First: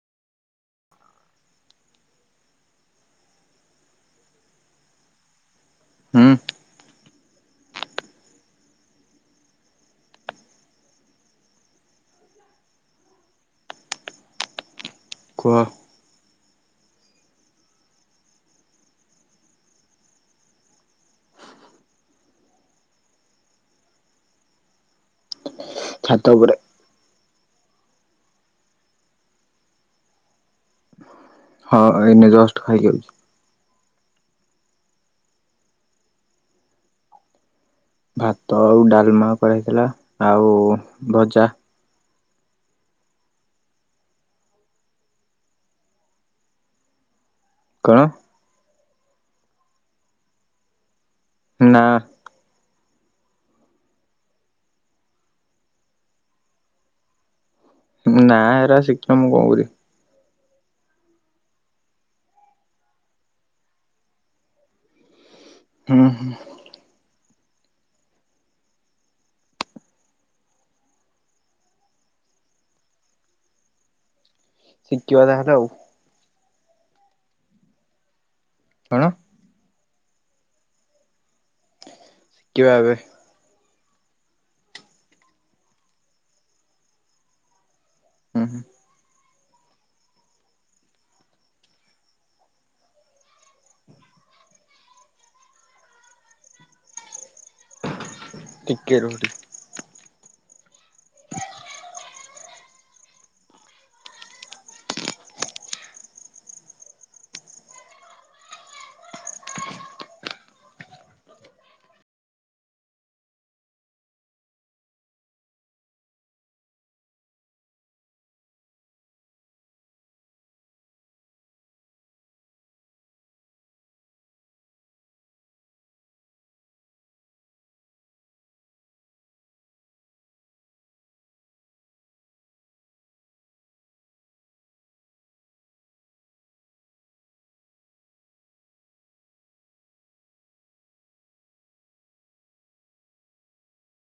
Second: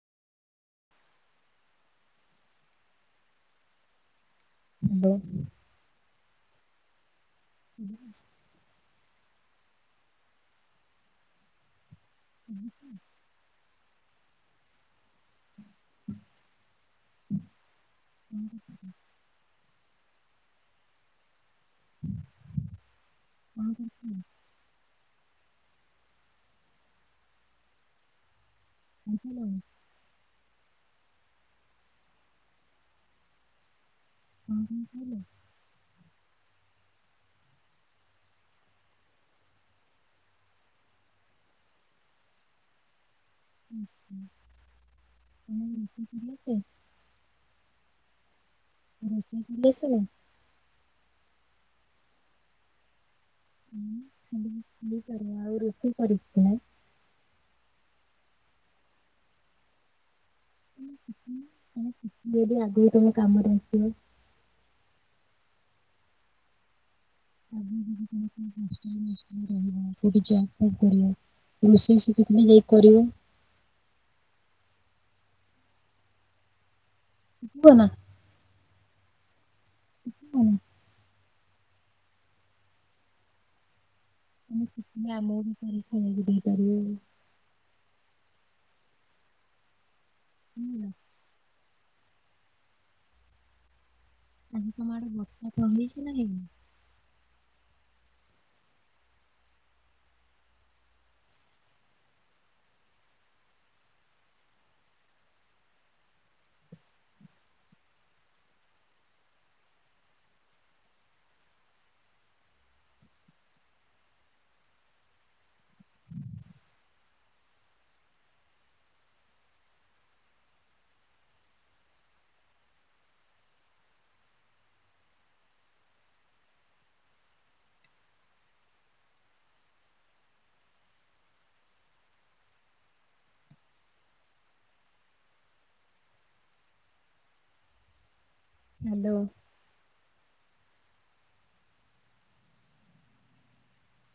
[inaudible] ହୁଁ। ହୁଁ। ହୁଁ ହୁଁ। କୁହ। [unintelligible] [inaudible] ଛାତ ଉପରେ। [inaudible] ହଁ ଏଇନେ ଜଷ୍ଟ୍ ଖାଇକି ଆଉଚି। [inaudible] ଭାତ ଆଉ ଡାଲ୍ମା କରାହେଇଥିଲା ଆଉ ଭଜା। [unintelligible] କଣ? ରୋଷେଇ କରି ଆସିଶାରିଲନି। ନା। [unintelligible] ଆଉ ରୋଷେଇ କରିବ କି ନାଇ। ନା ଏଗୁରା ଶିଖିକି ମୁଁ କଣ କରିବି। ଶିଖିଲେ ଆଗକୁ ତମ କାମରେ ଆସିବ। ହୁଁ ହୁଁ। [unintelligible] [inaudible] ରୋଷେଇ ବସରେ ହେଲ୍ପ କରିବ। ଶିଖିବା ତାହେଲେ ଆଉ। ଶିଖିବ ନା। କଣ? [unintelligible] ଶିଖିବା ଏବେ। ଆମେ ଶିଖିକି ଆମ ଘରକୁ ବି ଦେଇପାରିବୁ ଆଉ। ହୁଁ ହୁଁ। ହୁଁ। ଆଜି ତମ ଆଡେ ବର୍ଷା କଣ ହେଇଚି ନା ହେଇନି। ଟିକେ ରୁହ। ହ୍ୟାଲୋ।